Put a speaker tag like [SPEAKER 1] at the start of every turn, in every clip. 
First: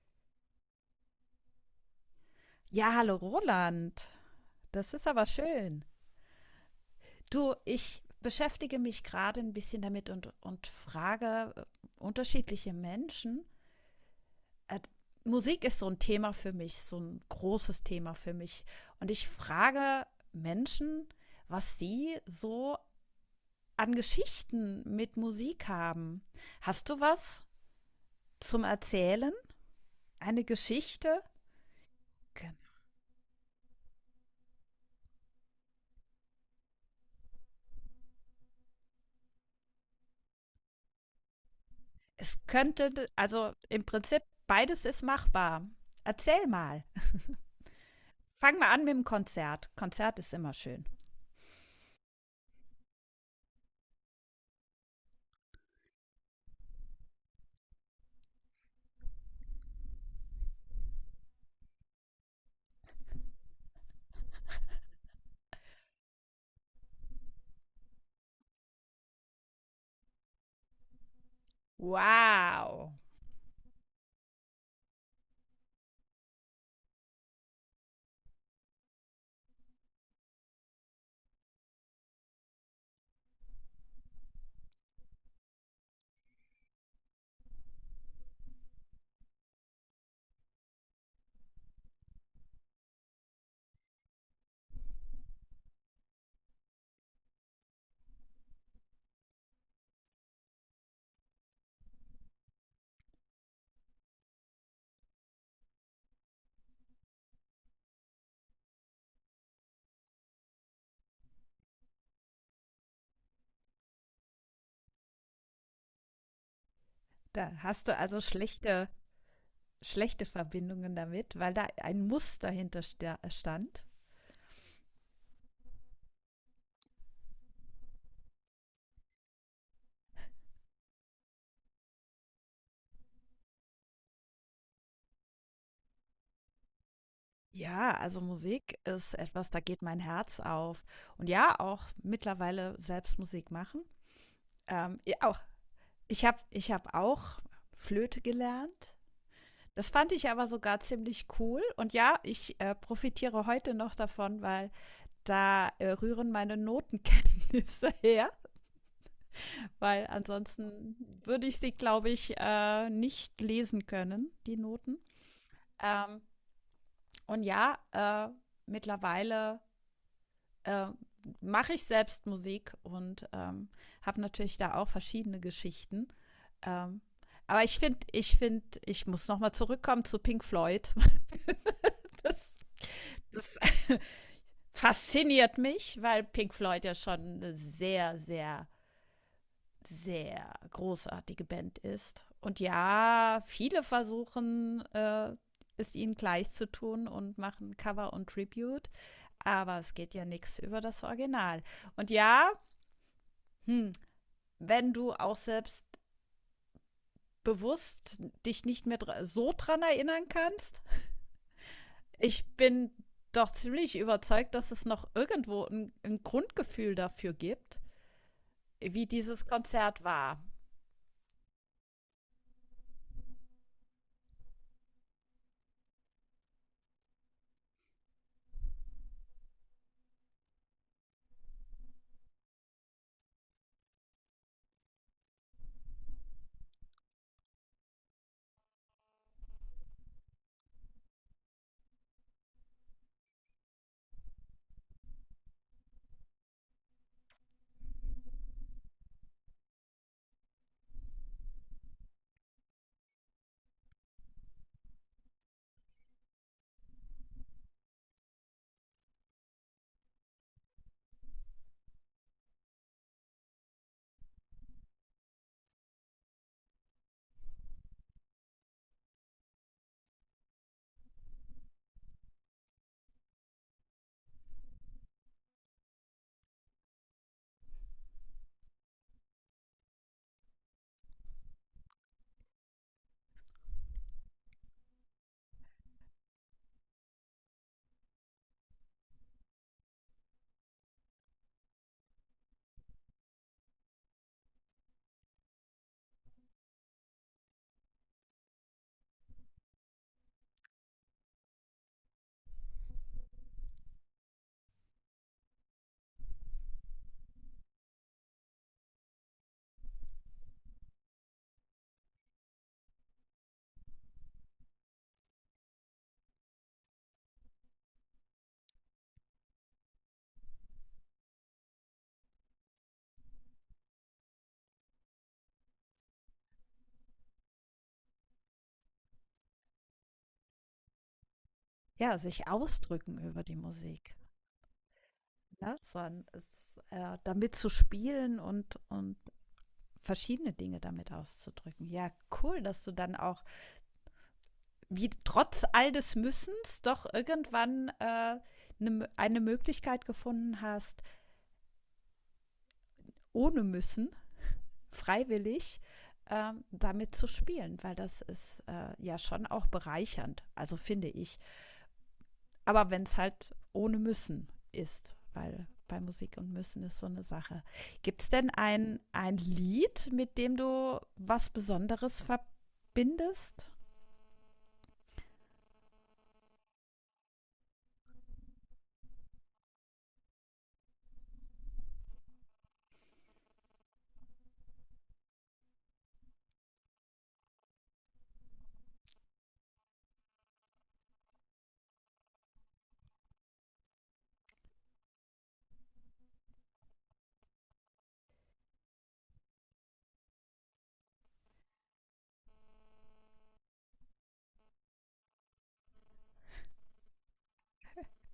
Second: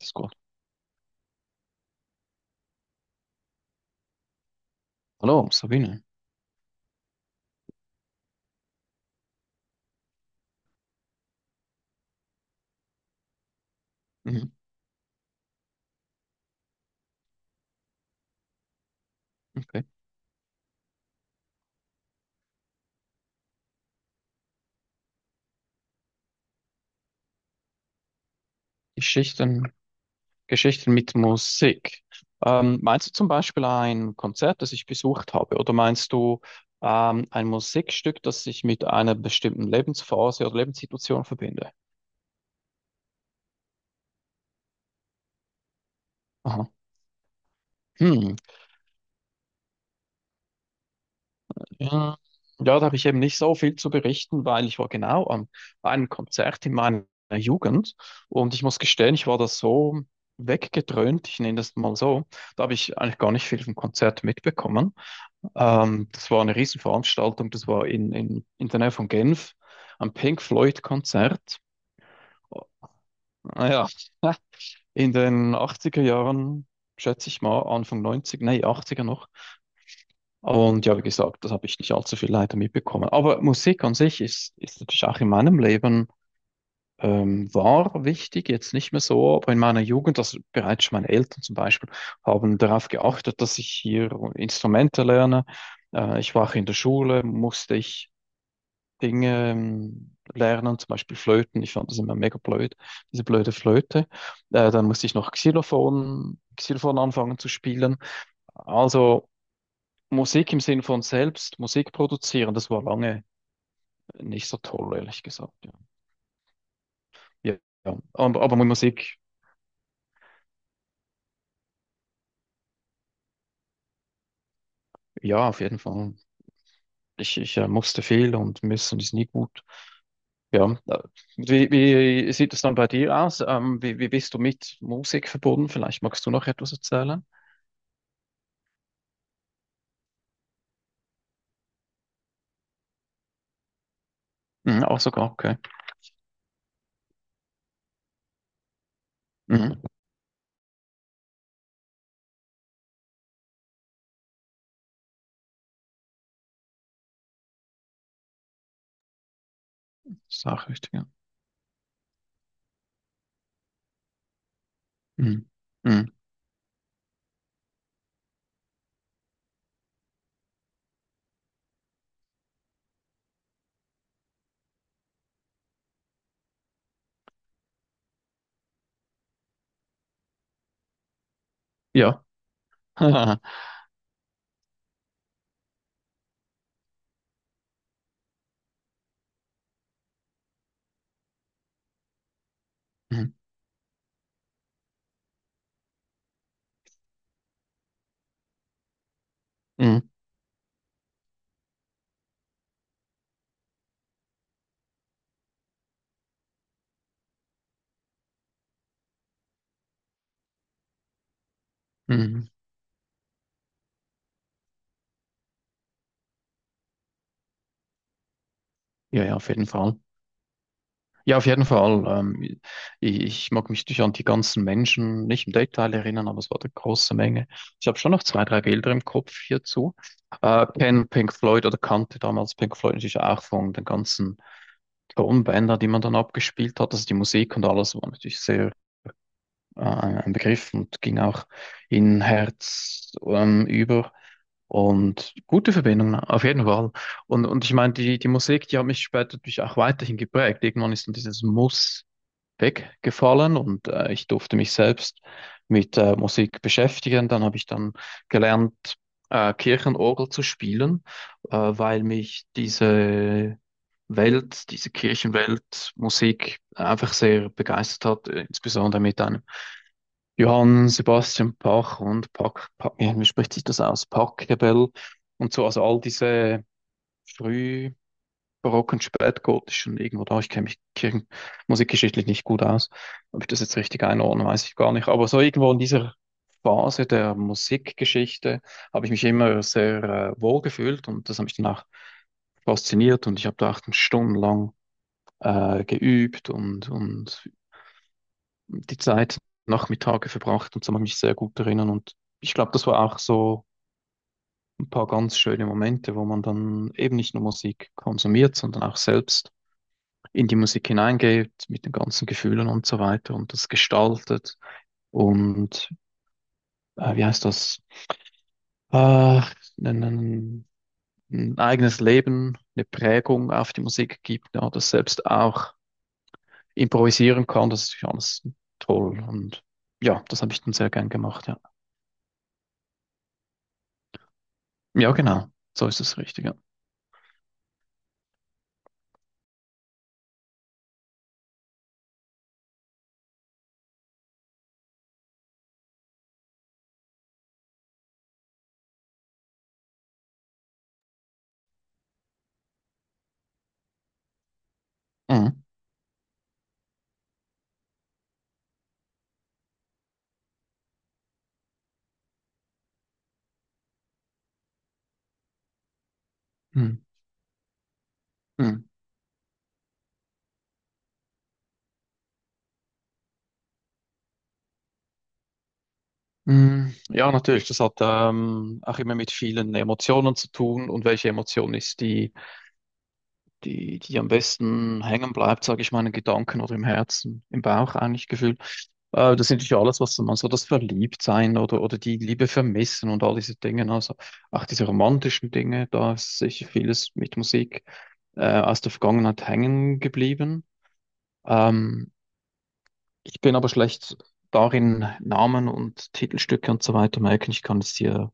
[SPEAKER 1] Ist gut.
[SPEAKER 2] Ja, hallo Roland. Das ist aber
[SPEAKER 1] Hallo,
[SPEAKER 2] schön.
[SPEAKER 1] Sabine.
[SPEAKER 2] Du, ich beschäftige mich gerade ein bisschen damit und frage unterschiedliche Menschen.
[SPEAKER 1] Mhm,
[SPEAKER 2] Äh, Musik ist so ein Thema für mich, so ein großes Thema für mich. Und ich
[SPEAKER 1] okay.
[SPEAKER 2] frage Menschen, was sie so an Geschichten mit Musik haben. Hast du was zum Erzählen?
[SPEAKER 1] Geschichten,
[SPEAKER 2] Eine
[SPEAKER 1] Geschichten mit
[SPEAKER 2] Geschichte?
[SPEAKER 1] Musik.
[SPEAKER 2] Gen-
[SPEAKER 1] Meinst du zum Beispiel ein Konzert, das ich besucht habe? Oder meinst du ein Musikstück, das ich mit einer bestimmten Lebensphase oder Lebenssituation verbinde?
[SPEAKER 2] Es könnte, also im Prinzip, beides ist machbar. Erzähl
[SPEAKER 1] Aha.
[SPEAKER 2] mal.
[SPEAKER 1] Hm.
[SPEAKER 2] Fangen wir an mit dem Konzert. Konzert ist immer schön.
[SPEAKER 1] Ja, ja, da habe ich eben nicht so viel zu berichten, weil ich war genau am einem Konzert in meiner Jugend und ich muss gestehen, ich war da so weggedröhnt, ich nenne das mal so, da habe ich eigentlich gar nicht viel vom Konzert mitbekommen. Das war eine Riesenveranstaltung, das war in der Nähe von Genf, ein Pink Floyd-Konzert.
[SPEAKER 2] Wow.
[SPEAKER 1] Naja, in den 80er Jahren, schätze ich mal, Anfang 90, nee, 80er noch. Und ja, wie gesagt, das habe ich nicht allzu viel leider mitbekommen. Aber Musik an sich ist natürlich auch in meinem Leben war wichtig, jetzt nicht mehr so, aber in meiner Jugend, also bereits schon meine Eltern zum Beispiel, haben darauf geachtet, dass ich hier Instrumente lerne. Ich war auch in der Schule, musste ich Dinge lernen, zum Beispiel Flöten. Ich fand das immer mega blöd, diese blöde Flöte. Dann musste ich noch Xylophon anfangen zu spielen. Also Musik im Sinn von selbst Musik produzieren, das war lange nicht so toll, ehrlich gesagt. Ja,
[SPEAKER 2] Da
[SPEAKER 1] ja.
[SPEAKER 2] hast du
[SPEAKER 1] Ja.
[SPEAKER 2] also
[SPEAKER 1] Aber mit Musik,
[SPEAKER 2] schlechte Verbindungen damit, weil da ein Muster hinter stand.
[SPEAKER 1] ja, auf jeden Fall. Ich musste viel und müssen ist nie gut. Ja, wie, wie sieht es dann bei dir aus? Wie, wie bist du mit Musik verbunden? Vielleicht magst du noch etwas erzählen?
[SPEAKER 2] Ja, also Musik ist etwas, da geht mein Herz auf. Und ja, auch mittlerweile selbst Musik machen.
[SPEAKER 1] Mhm, auch
[SPEAKER 2] Ja,
[SPEAKER 1] sogar,
[SPEAKER 2] auch,
[SPEAKER 1] okay.
[SPEAKER 2] ich hab auch Flöte gelernt.
[SPEAKER 1] Mhm.
[SPEAKER 2] Das fand ich aber sogar ziemlich cool. Und ja, ich profitiere heute noch davon, weil da rühren meine Notenkenntnisse her, weil ansonsten
[SPEAKER 1] Sachrichtiger.
[SPEAKER 2] würde ich sie, glaube ich, nicht lesen können, die Noten.
[SPEAKER 1] Mhm. Mhm.
[SPEAKER 2] Ähm, und ja, äh, mittlerweile äh, mache ich selbst Musik und habe natürlich da auch verschiedene Geschichten. Ähm, aber ich finde, ich muss nochmal zurückkommen zu Pink Floyd.
[SPEAKER 1] Ja.
[SPEAKER 2] Das, das fasziniert mich, weil Pink Floyd ja schon eine sehr, sehr großartige Band ist. Und
[SPEAKER 1] Mhm.
[SPEAKER 2] ja, viele versuchen es ihnen gleich zu tun und machen Cover und Tribute, aber es
[SPEAKER 1] Mhm.
[SPEAKER 2] geht ja nichts über das Original. Und ja, hm, wenn du auch selbst bewusst dich nicht mehr dr so dran erinnern kannst, ich
[SPEAKER 1] Mhm.
[SPEAKER 2] bin doch ziemlich überzeugt, dass es noch irgendwo ein Grundgefühl dafür gibt, wie
[SPEAKER 1] Ja, ja,
[SPEAKER 2] dieses
[SPEAKER 1] auf jeden Fall.
[SPEAKER 2] Konzert war.
[SPEAKER 1] Ja, auf jeden Fall. Ich, ich mag mich nicht an die ganzen Menschen nicht im Detail erinnern, aber es war eine große Menge. Ich habe schon noch zwei, drei Bilder im Kopf hierzu. Kenne Pink Floyd oder kannte damals Pink Floyd natürlich auch von den ganzen Tonbänder, die man dann abgespielt hat. Also die Musik und alles war natürlich sehr ein Begriff und ging auch in Herz über. Und gute Verbindung, ne? Auf jeden Fall. Und ich meine, die Musik, die hat mich später natürlich auch weiterhin geprägt. Irgendwann ist dann dieses Muss weggefallen und ich durfte mich selbst mit Musik beschäftigen. Dann habe ich dann gelernt, Kirchenorgel zu spielen, weil mich diese Welt, diese Kirchenwelt, Musik einfach sehr begeistert hat, insbesondere mit einem Johann Sebastian Bach und Bach, Bach, ja, wie spricht sich das aus? Pachelbel und so, also all diese frühbarocken, spätgotischen, irgendwo da, ich kenne mich Kirchen, musikgeschichtlich nicht gut aus, ob ich das jetzt richtig einordne, weiß ich gar nicht, aber so irgendwo in dieser Phase der Musikgeschichte habe ich mich immer sehr wohl gefühlt und das hat mich danach fasziniert und ich habe da acht stundenlang geübt und die Zeit Nachmittage verbracht und so kann ich mich sehr gut erinnern. Und ich glaube, das war auch so ein paar ganz schöne Momente, wo man dann eben nicht nur Musik konsumiert, sondern auch selbst in die Musik hineingeht, mit den ganzen Gefühlen und so weiter und das gestaltet und wie heißt das? Äh, ein, ein, eigenes Leben, eine Prägung auf die Musik gibt, ja, das selbst auch improvisieren kann, das ist ja alles toll und ja, das habe ich dann sehr gern gemacht, ja.
[SPEAKER 2] Ja, sich ausdrücken über die Musik.
[SPEAKER 1] Ja, genau.
[SPEAKER 2] Ne?
[SPEAKER 1] So ist es
[SPEAKER 2] Sondern
[SPEAKER 1] richtig, ja.
[SPEAKER 2] es, damit zu spielen und verschiedene Dinge damit auszudrücken. Ja, cool, dass du dann auch, wie trotz all des Müssens, doch irgendwann ne, eine Möglichkeit gefunden hast, ohne Müssen,
[SPEAKER 1] Mhm.
[SPEAKER 2] freiwillig, damit zu spielen, weil das ist ja schon auch bereichernd, also finde ich. Aber wenn es halt ohne müssen ist, weil bei Musik und müssen
[SPEAKER 1] Mhm.
[SPEAKER 2] ist so eine Sache. Gibt es denn
[SPEAKER 1] Mhm.
[SPEAKER 2] ein Lied, mit dem du was Besonderes verbindest?
[SPEAKER 1] Mhm. Ja, natürlich. Das hat auch immer mit vielen Emotionen zu tun. Und welche Emotion ist die, die am besten hängen bleibt, sage ich mal, in den Gedanken oder im Herzen, im Bauch eigentlich gefühlt. Das sind natürlich alles, was man so das Verliebtsein oder die Liebe vermissen und all diese Dinge, ne? Also auch diese romantischen Dinge, da ist sicher vieles mit Musik aus der Vergangenheit hängen geblieben. Ähm, Ich bin aber schlecht darin, Namen und Titelstücke und so weiter merken. Ich kann es dir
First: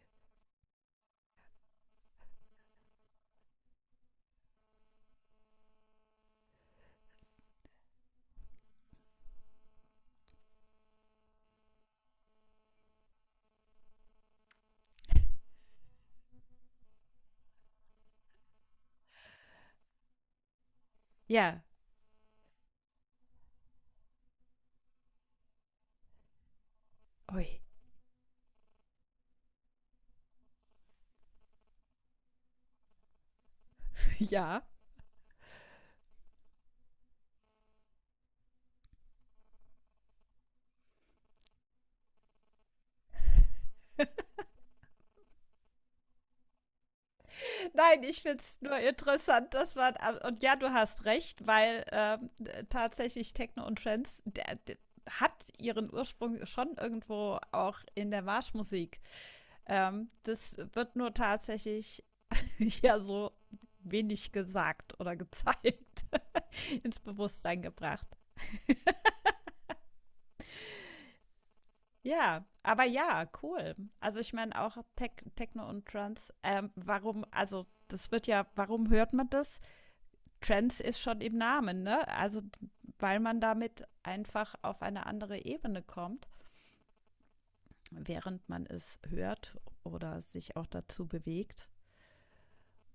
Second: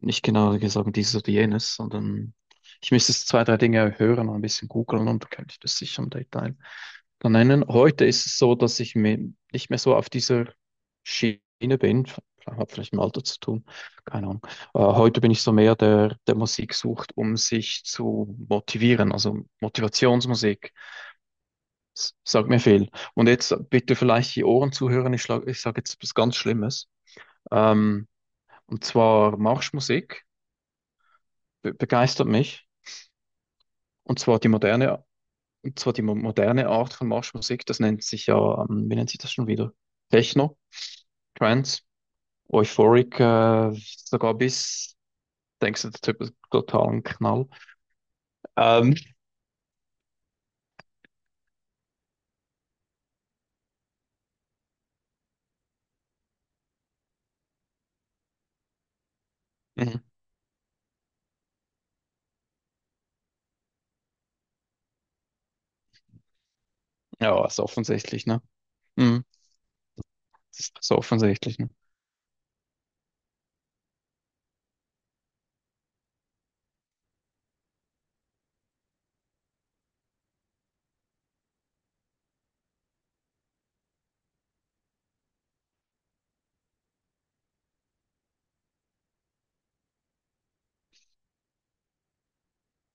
[SPEAKER 1] nicht genau sagen, dieses oder jenes, sondern ich müsste jetzt zwei, drei Dinge hören und ein bisschen googeln und dann könnte ich das sicher im Detail dann nennen. Heute ist es so, dass ich mir nicht mehr so auf dieser Schiene bin. Hat vielleicht mit dem Alter zu tun, keine Ahnung. Heute bin ich so mehr der, der Musik sucht, um sich zu motivieren, also Motivationsmusik.
[SPEAKER 2] Ja.
[SPEAKER 1] S- Sagt mir viel. Und jetzt bitte vielleicht die Ohren zuhören. Ich schlag, ich sage jetzt was ganz Schlimmes.
[SPEAKER 2] Ui.
[SPEAKER 1] Ähm, und zwar Marschmusik be begeistert mich. Und zwar die
[SPEAKER 2] Ja.
[SPEAKER 1] moderne, und zwar die moderne Art von Marschmusik. Das nennt sich ja, wie nennt sich das schon wieder? Techno, Trance, Euphoric, sogar bis, denkst du, der Typ ist total ein Knall.
[SPEAKER 2] Nein, ich finde es nur
[SPEAKER 1] Ähm,
[SPEAKER 2] interessant, dass man. Und ja, du hast recht, weil tatsächlich Techno und Trends der hat ihren Ursprung schon irgendwo auch in der Marschmusik.
[SPEAKER 1] mhm.
[SPEAKER 2] Das wird nur tatsächlich ja so wenig gesagt oder gezeigt, ins
[SPEAKER 1] Ja, ist
[SPEAKER 2] Bewusstsein gebracht.
[SPEAKER 1] offensichtlich, ne? Mhm. Das ist so offensichtlich, ne?
[SPEAKER 2] Ja, aber ja, cool. Also ich meine auch Techno und Trans, warum, also das wird ja, warum hört man das? Trans ist schon im Namen, ne? Also weil man damit einfach auf eine andere Ebene kommt, während man es hört oder sich auch dazu bewegt.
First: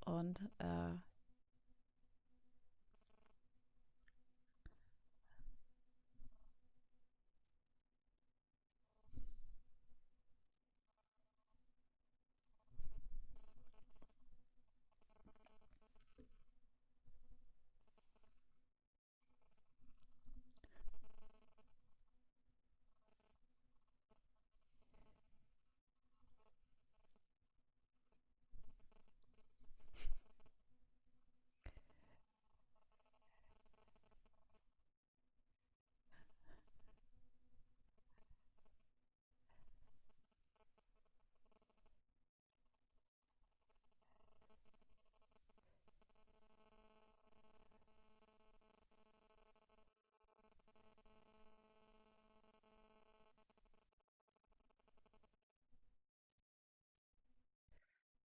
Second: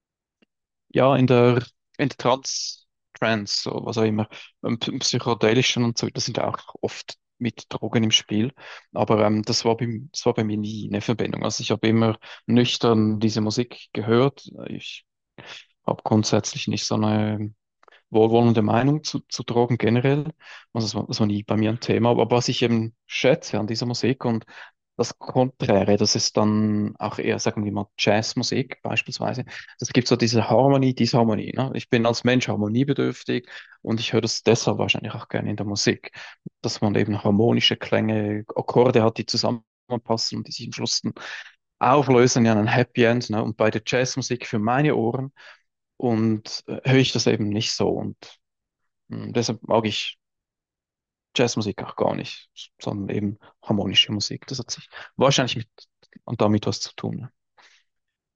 [SPEAKER 2] Und äh,
[SPEAKER 1] Ja, in der, in der Trans, Trans, so, was auch immer, im psychedelischen und so, das sind auch oft mit Drogen im Spiel. Aber das war bei mir nie eine Verbindung. Also ich habe immer nüchtern diese Musik gehört. Ich habe grundsätzlich nicht so eine wohlwollende Meinung zu Drogen generell. Also das war nie bei mir ein Thema. Aber was ich eben schätze an dieser Musik und das Konträre, das ist dann auch eher, sagen wir mal, Jazzmusik beispielsweise. Das gibt so diese Harmonie, Disharmonie. Ne? Ich bin als Mensch harmoniebedürftig und ich höre das deshalb wahrscheinlich auch gerne in der Musik, dass man eben harmonische Klänge, Akkorde hat, die zusammenpassen und die sich am Schluss dann auflösen in ein Happy End. Ne? Und bei der Jazzmusik für meine Ohren und höre ich das eben nicht so. Und deshalb mag ich Jazzmusik auch gar nicht, sondern eben harmonische Musik. Das hat sich wahrscheinlich mit und damit was zu tun.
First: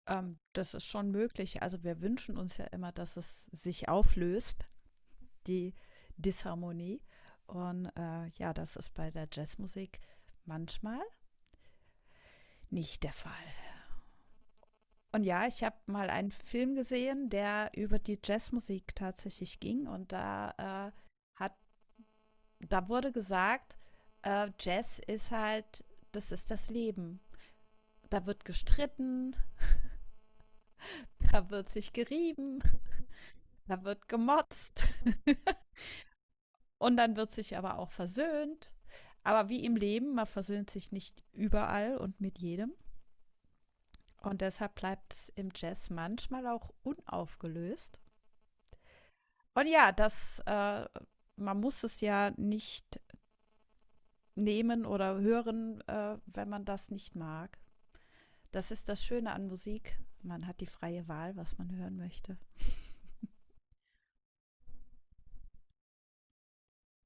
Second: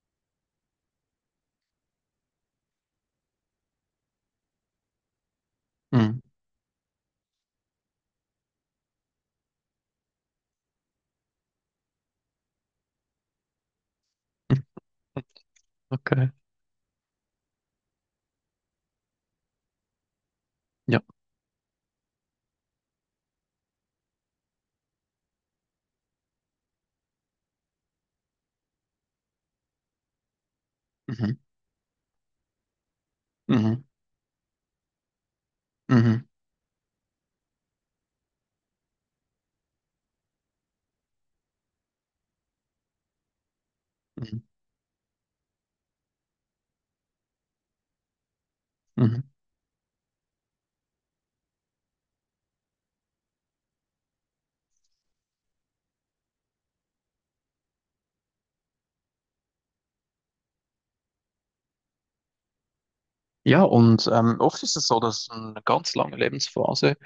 [SPEAKER 2] das ist schon möglich. Also wir wünschen uns ja immer, dass es sich auflöst, die
[SPEAKER 1] Ne? Mm.
[SPEAKER 2] Disharmonie. Und ja, das ist bei der Jazzmusik manchmal nicht der Fall. Und ja, ich habe mal einen
[SPEAKER 1] Okay.
[SPEAKER 2] Film gesehen, der über die Jazzmusik tatsächlich ging. Und
[SPEAKER 1] Ja.
[SPEAKER 2] hat, da wurde gesagt, Jazz ist halt, das ist das Leben. Da wird gestritten,
[SPEAKER 1] Mhm.
[SPEAKER 2] da wird sich gerieben, da
[SPEAKER 1] Mhm.
[SPEAKER 2] wird gemotzt
[SPEAKER 1] Mhm.
[SPEAKER 2] und dann wird sich aber auch versöhnt. Aber wie im Leben, man versöhnt sich nicht überall und mit jedem. Und
[SPEAKER 1] Mhm.
[SPEAKER 2] deshalb bleibt es im Jazz manchmal auch unaufgelöst.
[SPEAKER 1] Mhm.
[SPEAKER 2] Und ja, man muss es ja nicht nehmen oder hören, wenn man das nicht mag. Das ist das Schöne an Musik. Man hat die freie Wahl, was man hören möchte.
[SPEAKER 1] Ja, und oft ist es so, dass eine ganz lange Lebensphase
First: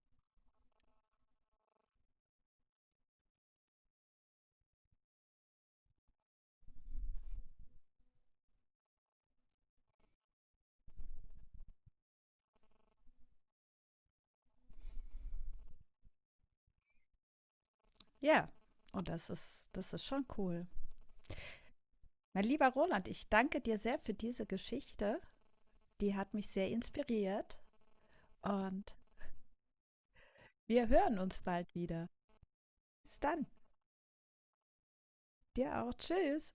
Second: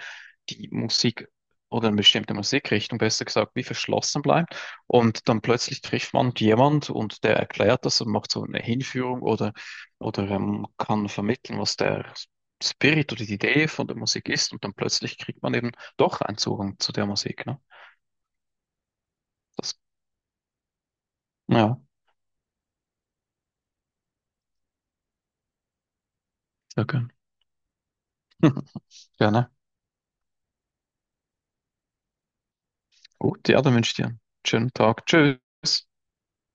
[SPEAKER 1] die Musik oder eine bestimmte Musikrichtung, besser gesagt, wie verschlossen bleibt. Und dann plötzlich trifft man jemand und der erklärt das und macht so eine Hinführung oder kann vermitteln, was der Spirit oder die Idee von der Musik ist. Und dann plötzlich kriegt man eben doch einen Zugang zu der Musik. Ne?
[SPEAKER 2] Ja, und das ist,
[SPEAKER 1] Das,
[SPEAKER 2] das ist schon cool.
[SPEAKER 1] ja,
[SPEAKER 2] Mein lieber Roland, ich danke dir sehr für diese Geschichte. Die hat mich sehr
[SPEAKER 1] sehr gern.
[SPEAKER 2] inspiriert. Und
[SPEAKER 1] Gerne.
[SPEAKER 2] wir hören uns bald wieder. Bis dann.
[SPEAKER 1] Gut, ja, dann wünsche ich dir einen schönen Tag. Tschüss.
[SPEAKER 2] Dir auch. Tschüss.